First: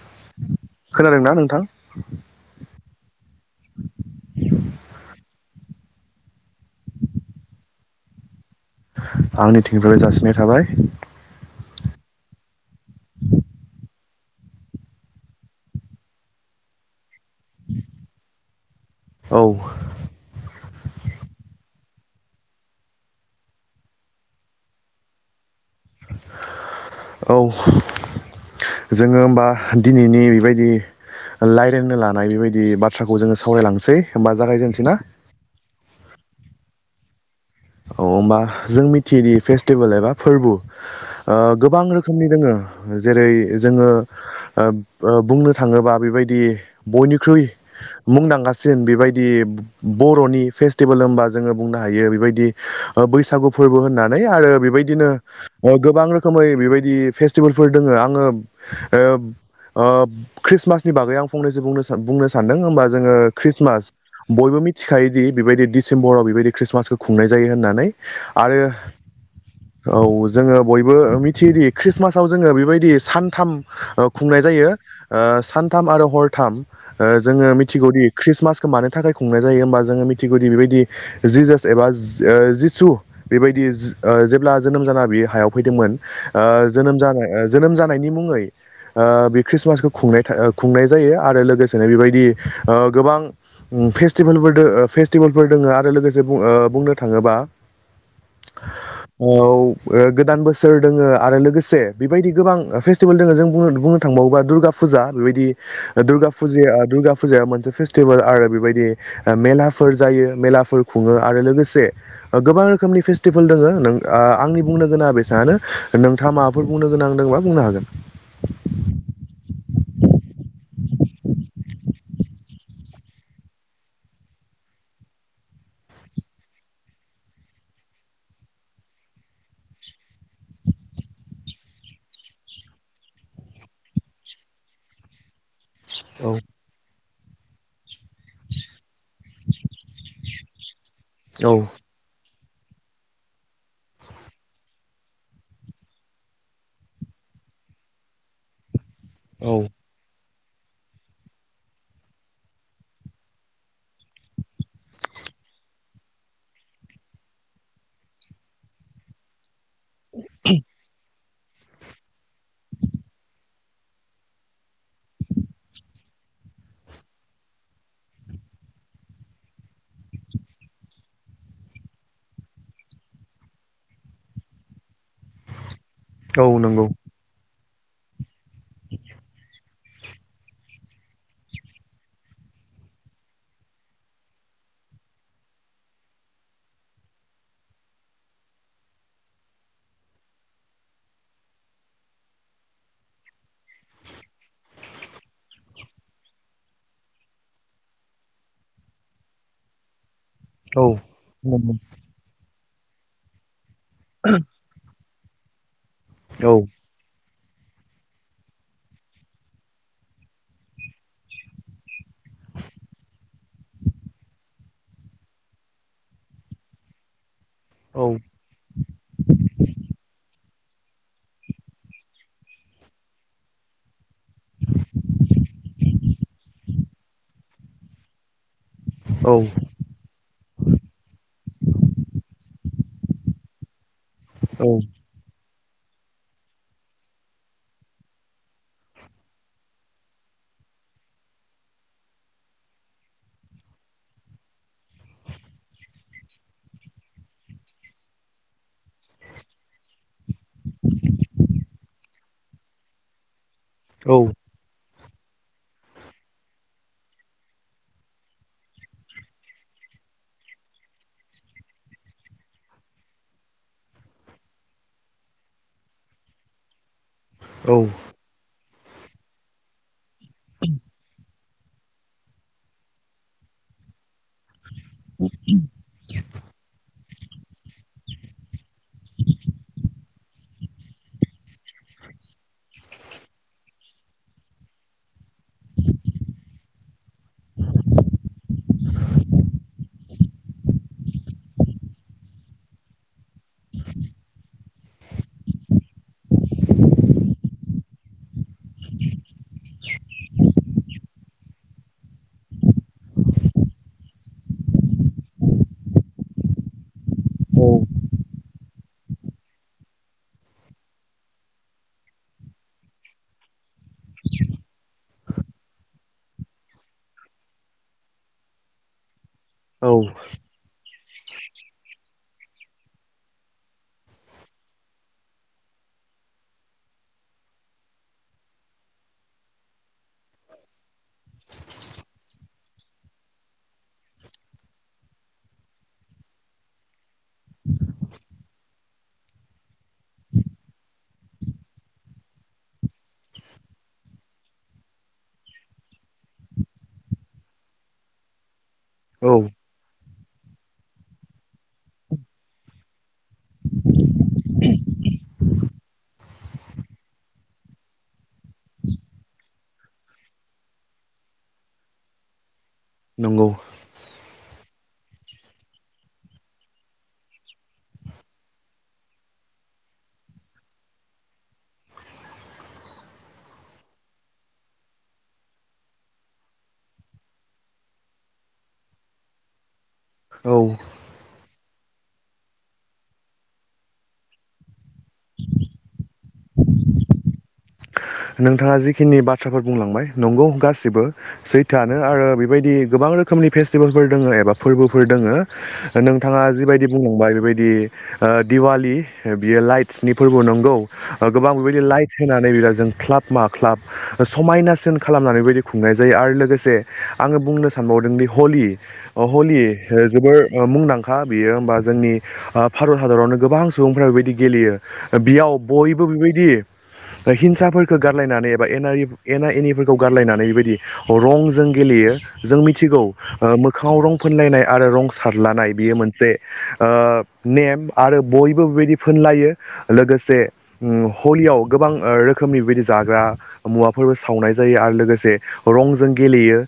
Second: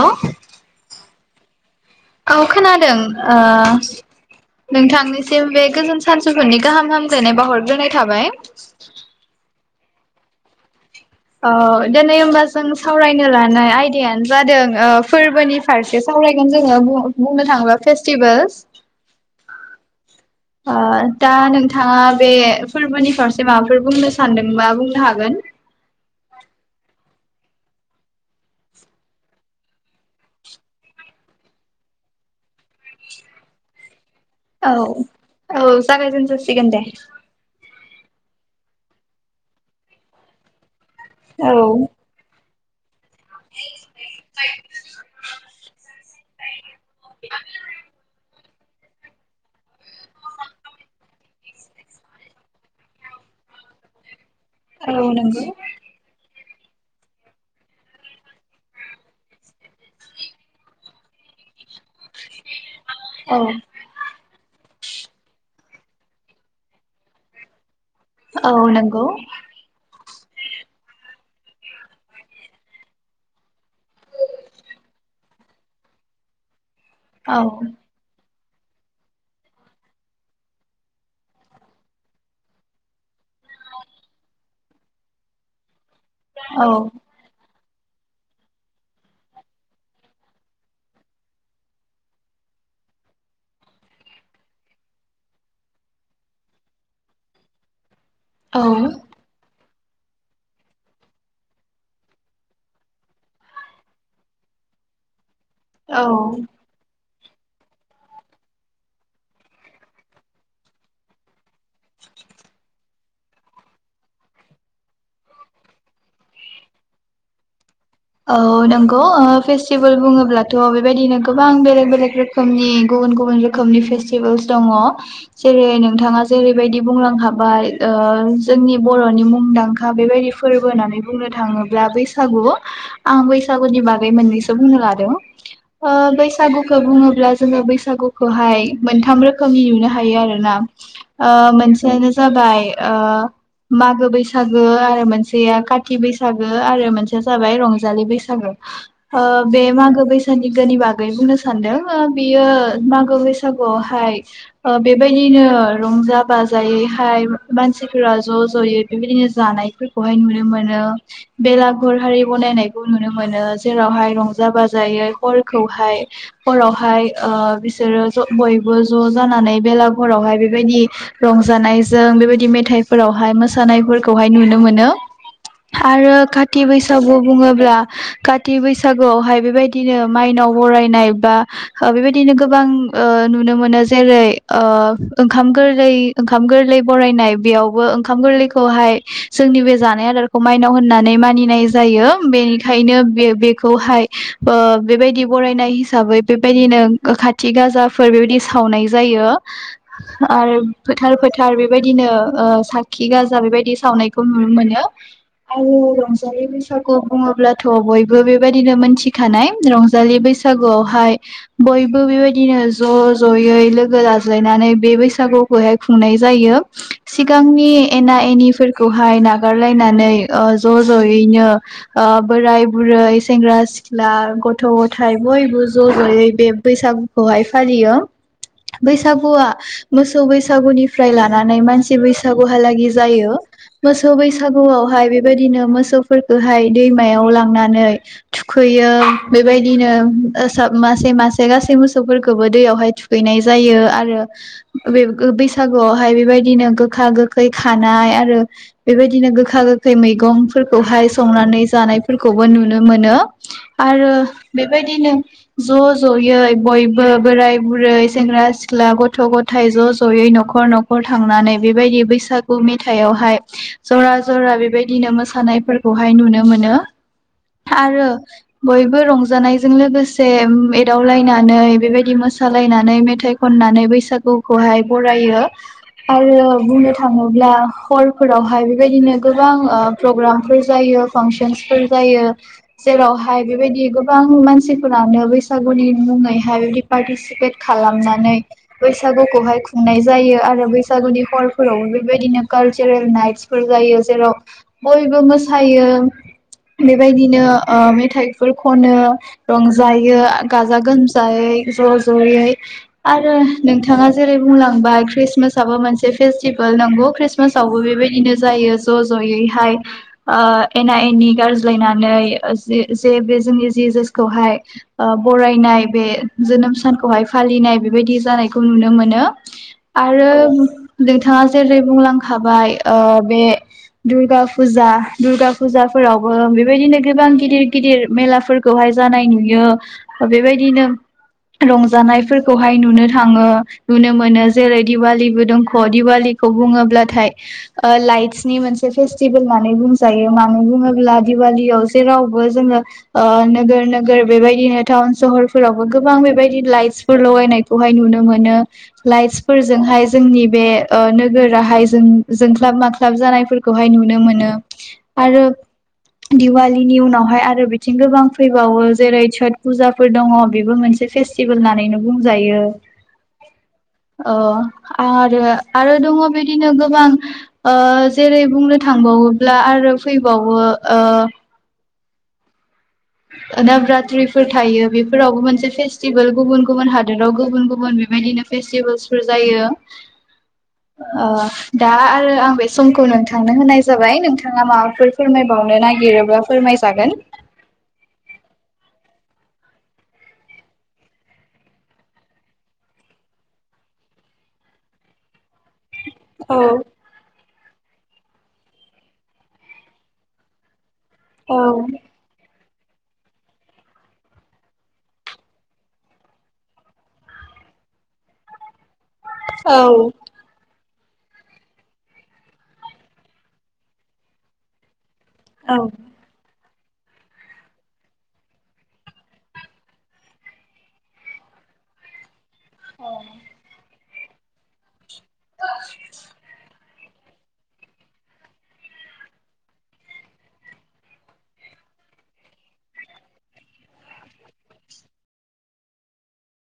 औ खोनादोंना नोंथां औ खोनादों ओ नोंथांनिसिम बे गोजोन सानजुफुनि गाहाम हामग्लायनाय बावहरग्रोनाय थाबाय आंनिथिंनिफ्राय जासिनाय थाबाय अ दिनै होमबा जों सावरायनो लानाय आयदायानो जादों फोरबोनि फारसे सावरायगोन जोंङो बुंनो थाङोब्ला फेस्टिभेल औ ओ दा नोंथाङा बे फोरबोनि फारसे माबाफोर बुंनो सानदों बा बुंनो हागोन औ जोंङो होमबा दिनैनि बेबायदि रायलायनो लानाय बेबायदि बाथ्राखौ जोङो सावरायलांनोसै औ-औ जागायजेनजासिगोन दे औ होनबा जों मिथियोदि फेस्टिभेल एबा फोरबो ओ औ गोबां रोखोमनि दोङो- - जेरै जोङो ओब ओ बुंनो थाङोबा बेबायदि बयनिख्रुइ मुंदांखासिन सिन बेबायदि बर'नि फेस्टिभेल होनबा जोंङो बुंनो हायो बेबायदि बैसागु फोरबो होननानै आरो बेबायदिनो औ नंगौ गोबां रोखोमै बेबायदि फेस्टिभेलफोर दोङो आंङो ओ ओ खृस्टमासनि बागै आं फंनैसो बुंनो- बुंनो सानदों होनबा जोंङो औ खृस्टमास बयबो मिथिखायोदि बेबायदि दिसेम्बराव बेबायदि ख्रिस्टमासखौ खुंनाय जायो होननानै औ आरो नंगौ औ जोंङो बयबो मिथियोदि ख्रिस्टमासाव जोंङो बेबायदि सानथाम खुंनाय जायो ओ सानथाम आरो हरथाम ओ औ जोंङो मिथिगौदि ख्रिस्टमास मानो थाखाय खुंनाय जायो होमबा जोंङो मिथिगौदि बेबायदि जि [unintelligible] एबा जिसु बेबायदि जेब्ला जोनोम जाना बे हायाव फैदोंमोन औ ओ जोनोम जानाय जोनोम जानायनि मुङै ओ बे ख्रिस्टमासखौ खुंनाय खुंनाय जायो आरो लोगोसेनो बेबायदि ओ गोबां फेस्टिभेलफोर - फेस्टिभेलफोर दङ आरो लोगोसे बुंनो थाङोबा औ औ ओ गोदान बोसोर दोङो आरो लोगोसे बेबायदि गोबां फेस्टिभेल दोङो जों बुंनो थांबावोबा दुर्गा फुजा फुजा बेबायदि औ दुर्गा फुजाया दुर्गा फुजाया मोनसे फेस्टिभेल आरो बेबायदि मेलाफोर जायो मेलाफोर खुङो आरो लोगोसे गोबां रोखोमनि फेस्टिभेल दङ आंनि बुंनो गोनाङा बेसांआनो नोंथाङा माबाफोर बुंनो गोनां गोनांदोंबा बुंनो हागोन औ नंगौ ओ फेस्टिभेल बुङोब्लाथ' बेबायदिनो गोबां बेलेग - बेलेग रोखोमनि गुबुन गुबुन रोखोमनि फेस्टिभेलस दङ जेरै नोंथाङा जेरैबायदि बुंलांनो हाबाय ओ ओ जोंनि बर'नि मुंदांखा बेबायदि फोरबो होननानै बुंनो थाङोब्ला बैसागु आं बैसागुनि बागै मोननैसो बुंनो लादों औ बैसागुखो बुङोब्ला अब्ला जोंङो बैसागुखौहाय मोनथाम रोखोमनि नुनो हायो आरो ना औ मोनसेयानो जाबाय ओ मागो बैसागो आरो मोनसेया काथि बैसागो आरो मोनसेया जाबाय रंजा जानि बैसागो ओ औ बे मागो बैसागो बागैनि बागै बुंनो सानदों बियो मागो बैसागुआवहाय ओ बेबायदि बिदिनो रंजा बाजायैहाय मानसिफोरा ज' ज'यै बेबायदिनो जानाय फोरखोहाय नुनो मोनो बेलागुर हारि बनायनाय नुनो मोनो जेरावहाय रंजा बाजायै हरखौहाय हरावहाय बिसोरो ज' बयबो ज' जानानै बेलागरावहाय बेबायदि रंजानायजों बेबायदि मेथाइ मेथाइफोरावहाय मोसानायफोरखौहाय नुनो मोनो [inaudible] आरो औ काथि नंगौ बैसागु बुङोब्ला कति बैसागुआवहाय बेबायदि बिदिनो माइनाव बरायनाय बा बेबायदिनो गोबां ओ नुनो मोनो जेरै ओ ओह ओंखाम गोरलाय ओंखाम गोरलै बरायनाय बेयावबो ओंखाम गोरलैखौहाय जोंनि बे जानाय आदारखौ माइनाव होननानै मानिनाय जायो बेनिखायनो बे -बेखौहाय ओ बेबायदि बरायनाय हिसाबै बेबायदिनो खाथि गाजाफोर बेबायदि सावनाय जायो आरो औ फोथार फोथार नंगौ बेबायदिनो साखि गाजा बेबायदि सावनायखौ नुनो मोनो आरो रंजालि औ बैसागु खौ बुङोब्लाथ' बयबो बेबायदिनो मोनथिखानाय रंजालि बैसागुआवहाय बय बेबायदिनो ज' ज'यै लोगो लाज्लायनानै बे बैसागुखौहाय खुंनाय जायो सि सिगांनि एना एनिफोरखौहाय नागारलायनानै ओ ज' ज'यैनो ओ बोराय बुरै सेंग्रा सिख्ला गथ' गथायाइ बयबो ज' ज'यै बे बैसागुखौहाय फालियो औ बैसागुआ मोसौ बैसागुनिफ्राय लानानै मानसि बैसागुहालागि जायो मोसौ बैसागुआवहाय बेबायदिनो मोसौफोर हाय दैमायाव लांनानै थुखैयो बेबायदिनो ओ सा मासे मा गासै मोसौफोरखौबो दैयावहाय थुखैनाय जायो आरो बेब बैसागुआवहाय बे बेबायदिनो गोखा गोखै खानाय आरो बेबायदिनो गोखा गोखै मैगंफोरखौहाय संनानै जानायफोरखौबो नुनो मोनो आरो बेबायदि बिदिनो ज' ज'यै बयबो बोराय बुरै सेंग्रा सिख्ला गथ' गथाय ज' ज'यै न'खर न'खर थांनानै बेबायदि बैसागु मेथायावहाय जरा जरा बेबायदि बिदिनो मोसानायफोर खौहाय नुनो मोनो औ आरो बयबो रंजानायजों लोगोसे से एदावलायनानै बेबायदि मोसालायनानै मेथाइ खननानै बैसागु खौहाय बरायो आरो बुंनो थाङोब्ला हरफोरावहाय बेबायदिनो गोबां ओह प्रग्राम फोर जायो पिनसनसफोर जायो जेरावहाय बेबायदि गोबां मानसिफोरानो बै बैसागुनि मुङैहाय बि पार्सिपेट खालामनानै बैसागुखौहाय खुंनाय जायो आरो बैसागुनि सहरफोराव बेबायदिनो कालचार नाइट जायो जेराव बयबो मो सायो बेबायदिनो ओ मेथाइबो खनो आरो रं जायो गाजा गोमजायै ज' ज'यै आरो नोंथाङा जेरै बुंलाङो मा खृस्टमासाबो मोनसे फेसटिभेल नंगौ औ खृस्टमासावबो बेबायदिनो जायो ज' ज'यैहाय ओह एना एनि गारज्लायनानै जे बे जोंनि जि जसखौहाय बरायनाय बे जोनोम सानखौहाय फालिनाय बेबायदि जानायखौ नुनो मोनो औ आरो नोंथाङा जेरै बुंलां हाबाय ओह बे दुर्गा फुजा दुर्गा फुजाफोरावबो बेबायदिनो गोबां गिदिर गिदिर मेलाफोरखौहाय जानाय नुयो बेबायदिनो रंजानायफोरखौहाय नुनो थाङो नुनो मोनो जेरै दिवालिबो दंख' दिवालि खौ बुङोब्लाथाय ओह लाइटसिनि मोनसे फेस्थेबोल होननानै बुङो जायो मानो बुङोब्ला दिवालीयाव जेरावबो जोङो ओह नोगोर नोगोर बेबायदिनो था टाउन सहरफोरावबो गोबां बेबायदि लाइटसफोर लगायनायखौहाय नुनो मोनो औ लाइटसफोरजोंहाय जोंनि बे ओ नोगोराहाय जों जोंख्लाब माख्लाब जानाय फोरखौहाय नुनो मोनो आरो दिवालीनि उनावहाय आरो बिथिं गोबां फैबावो जेरै सत फुजाफोर दङ बेबो मोनसे मोनसे फेस्टिभेल होननानैनो बुंजायो नंगौ ओ आरो आरो दङ बिदिनो गोबां ओ जेरै बुंनो थांबावो ब्ला आरो फैबावो ओ नभरत्रिफोर थायो बेफोरावबो मोनसे फेस्टिभेल गुबुन गुबुन हादोराव गुबुन गुबुन बेबायदिनो फेस्टिभेल्सफोर जायो औ ओ दा आरो आं बे समखौ नोंथांनो होनाय जाबाय नोंथाङा माबाफोर फोरमायबावनो नागिरोबा फोरमाय जागोन [inaudible] नोंथाङा जिखिनि बाथ्राफोर बुंलांबाय नंगौ गासिबो सैथोआनो आरो बेबायदि गोबां गोबां रोखोमनि फेस्टिभेलफोर दङ एबा फोरबोफोर दोङो नोंथाङा जिबायदि बुंलांबाय बेबायदि ओ दिवाललि बियो लाइटसनि फोरबो नंगौ गोबां औ बेबायदि लाइटस होनानै बिराद क्लाब मा क्लाब समायनासिन खालामनानै बेबादि खुंनाय जायो आरो लोगोसे आंङो बुंनो सानबाव हरदोंदि हलि हलि औ जोबोर मुंदांखा खा बियो होमबा जोंनि भारत हादरावनो गोबां सुबुंफोरा बेबायदि गेलेयो बेयाव औ बयबो बेबायदि हिंसाफोर गारलायनानै एबा एना एना एनिफोरखौ गारलायनानै बेबायदि रंजों गेलेयो जों मिथिगौ औ मोखाङाव रं फुनलायनाय आरो रं सारलानाय बियो मोन ओ नेम आरो बयबो बेबायदि फोनलायो लोगोसे उम हलियाव गोबां रोखोमनिबेबायदि जाग्रा मुवाफोरबो सावनाय जायो आरो लोगोसे रंजों गेलेयो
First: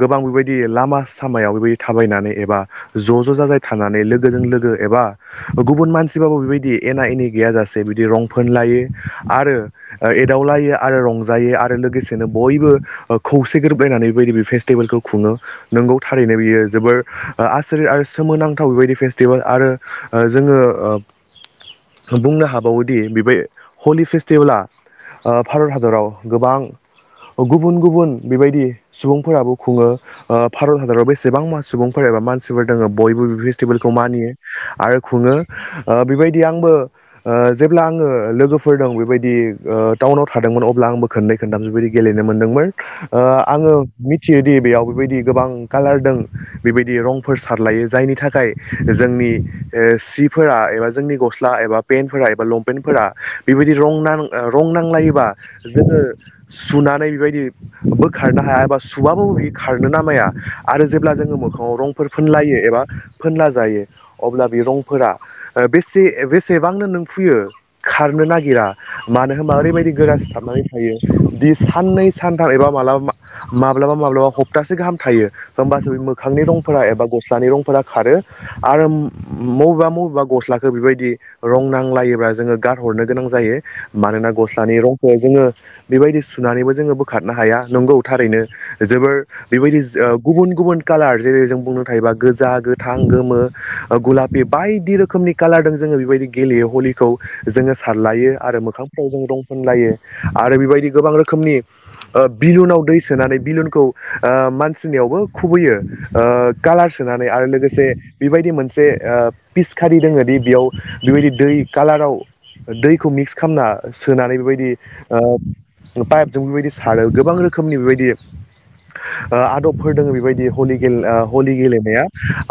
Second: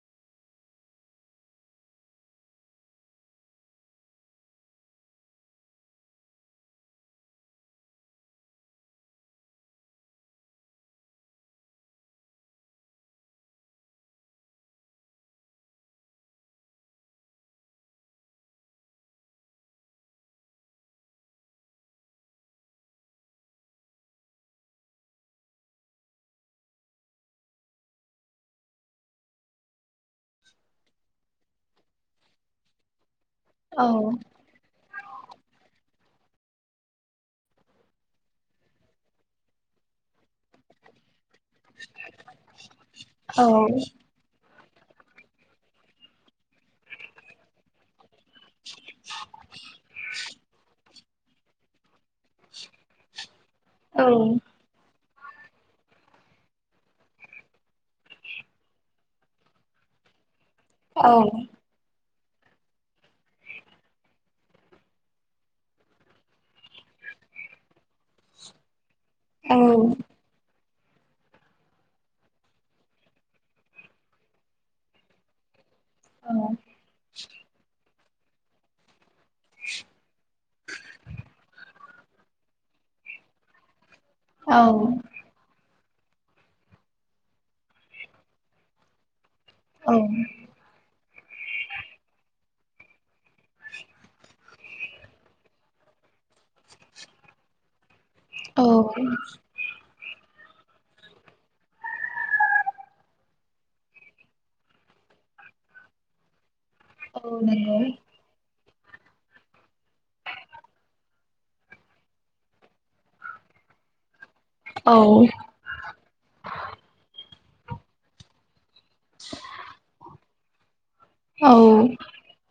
गोबां बेबायदि लामा सामायाव बेबायदि थाबायनानै एबा ज ज जाजाय थानानै लोगोजों लोगो एबा गुबुन मानसिबाबो बेबायदि एना एनि गैयाजासे बिदि रं फोन लायो आरो एट दावलायो आरो रंजायो आरो लोगोसेनो बयबो खौसे ग्रोबलायनानै बेबायदि बे फेस्टिभेलखौ खुङो नोंगौ थारैनो बियो जोबोर आसुरिट आरो सोमोनांथाव बेबायदि फेस्टिभेल आरो ओ जोंङो बुंनो हाबावोदि बेबाय हलि फेस्टिभेला भारत हादराव गोबां गुबुन गुबुन बेबायदि सुबुंफोराबो खुङो ओ भारत हादराव बेसेबां मा सुबुंफोरा दङ मानसिफोर दङ बयबो फेसटिभेलखौ मानियो आरो खुङो बेबायदि आंबो ओ जेब्ला आंङो लोगोफोर दं बेबायदि ओ टाउन आाव थादोंमोन अब्ला आंबो खोनै खोनथाबसो बेदि गेलेनो मोन्दोंमोन ओ आंङो मिथियो बेयाव बेबायदि गोबां कालार दङ बेबायदि रंफोर सारलायो जायनि थाखाय थाखाय जोंनि सिफोरा एबा जोंनि गसला एबा पेनफोरा एबा लपेणफोरा बेबायदि रं नां रं नांलायोबा जोंङो सुनानै बेबायदि बोखारनो हाया एबा सुबाबो खार नो ना माया आरो जे जोंङो मोखाङाव रंफोरखौ फोनलायो एबा फोनला जायो अब्ला बे रंफोरा बेसे बेसेबांनो नों फुयो खारनो नागिरा मानो होनबा ओरैबायदि गोरा सिथाबनानै दि साननै सानथाम एबा माब्लाबा माब्लाबा माब्लाबा हप्तासे गाहाम थायो होमबासो बे मोखांनि रंफोरा एबा गस्लानि रंफोरा खारो आरो मबेबा मबेबा गस्लाखौ बेबायदि रं नांलायोब्ला जोंङो गारहरनो गोनां जायो मानोना गस्लानि औ-औ-औ-औ-औ-औ-औ-औ-औ-औ-औ-औ-औ-औ-औ-औ-औ-औ-औ-औ-औ-औ-औ-औ-औ-औ-औ-औ-औ रंखौ जोंङो बेबायदि सुनानैबो जोंङो बोखारनो हाया नंगौ थारैनो जोबोर बेबायदि गुबुन गुबुन कालार जेरै जों बुंनो थायोबा गोजा गोथां गोमो गुलाफ बायदि रोखोमनि कालार दङ जोंङो बेबायदि गेलेयो हलिखौ जोंङो सारलायो आरो मोखांफोराव जों रंफुनलायो आरो बेबायदि गोबां रोखोमनि बिलुनाव दै सोनानै बिलुनखौ मानसिनियाव खोबो खुबैयो ओ कालार सोनानै आरो लोगोसे बेबायदि मोनसे मोनसे ओ पिसखारि दोङो दि बेयाव बेबायदि दै कालाराव दैखौ मिक्स खामना सोनानै बेबायदि ओ पाइपजों बेबायदि सारो गोबां रोख खोमनि बेबायदि ओ आदबफोर दोङो बेबायदि हलि गेल ओ हलि गेलेनाया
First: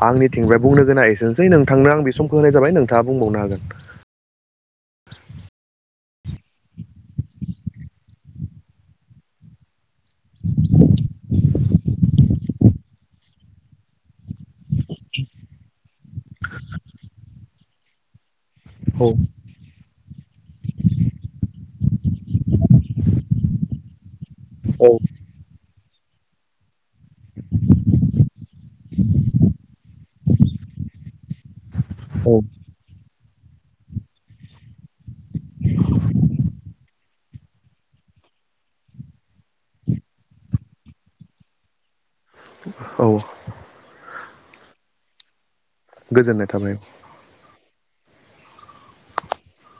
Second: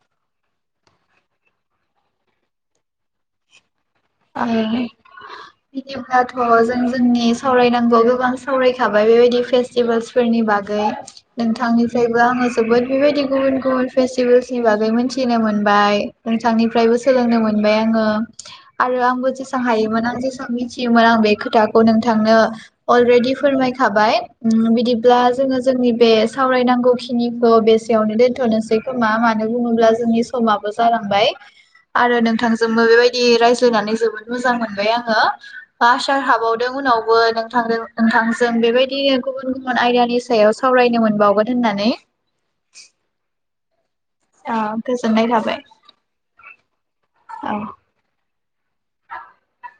आंनि थिंनिफ्राय बुंनो गोनाङा एसेनोसै नोंथांनो आं बे समखौ होनाय जाबाय नोंथाङा बुंबावनो हागोन। ओ [unintelligible] जों जोंनि सावरायनांगौआव गोबां सावरायखाबाय बेबायदि फेस्टिभेल्स फोरनि बागै। नोंथांनिफ्रायबो आङो जोबोद बेबायदि गुबुन गुबुन फेस्टिभेल्स नि बागै मोनथिनो मोनबाय नोंथांनिफ्रायबो सोलोंनो मोनबाय आङो आरो हागोन। आंबो जेसां हायोमोन आं जेसां मिथियोमोन आं बे खोथाखौ नोंथांनो अलरेडि फोरमाय खाबाय ओम औ बिदिब्ला जोङो जोंनि बे सावरायनांगौखि खिनिखौ बेसेयावनो दोन्थनोसै खोमा मानो बुङोब्ला जोंनि समाबो जालांबाय आरो औ नोंथांजोंबो बेबाय होनानै जोबोद मोजां मोनबाय आङो बा आसार हाबावदो उनावबो नोंथांदो नोंथांजों बेबायदिनो गुबुन गुबुन आयदानि सायाव सावरायनो मोनबावगोन होननानै औ अ गोजोननाय थाबाय। गोजोननाय थाबाय। औ [inaudible]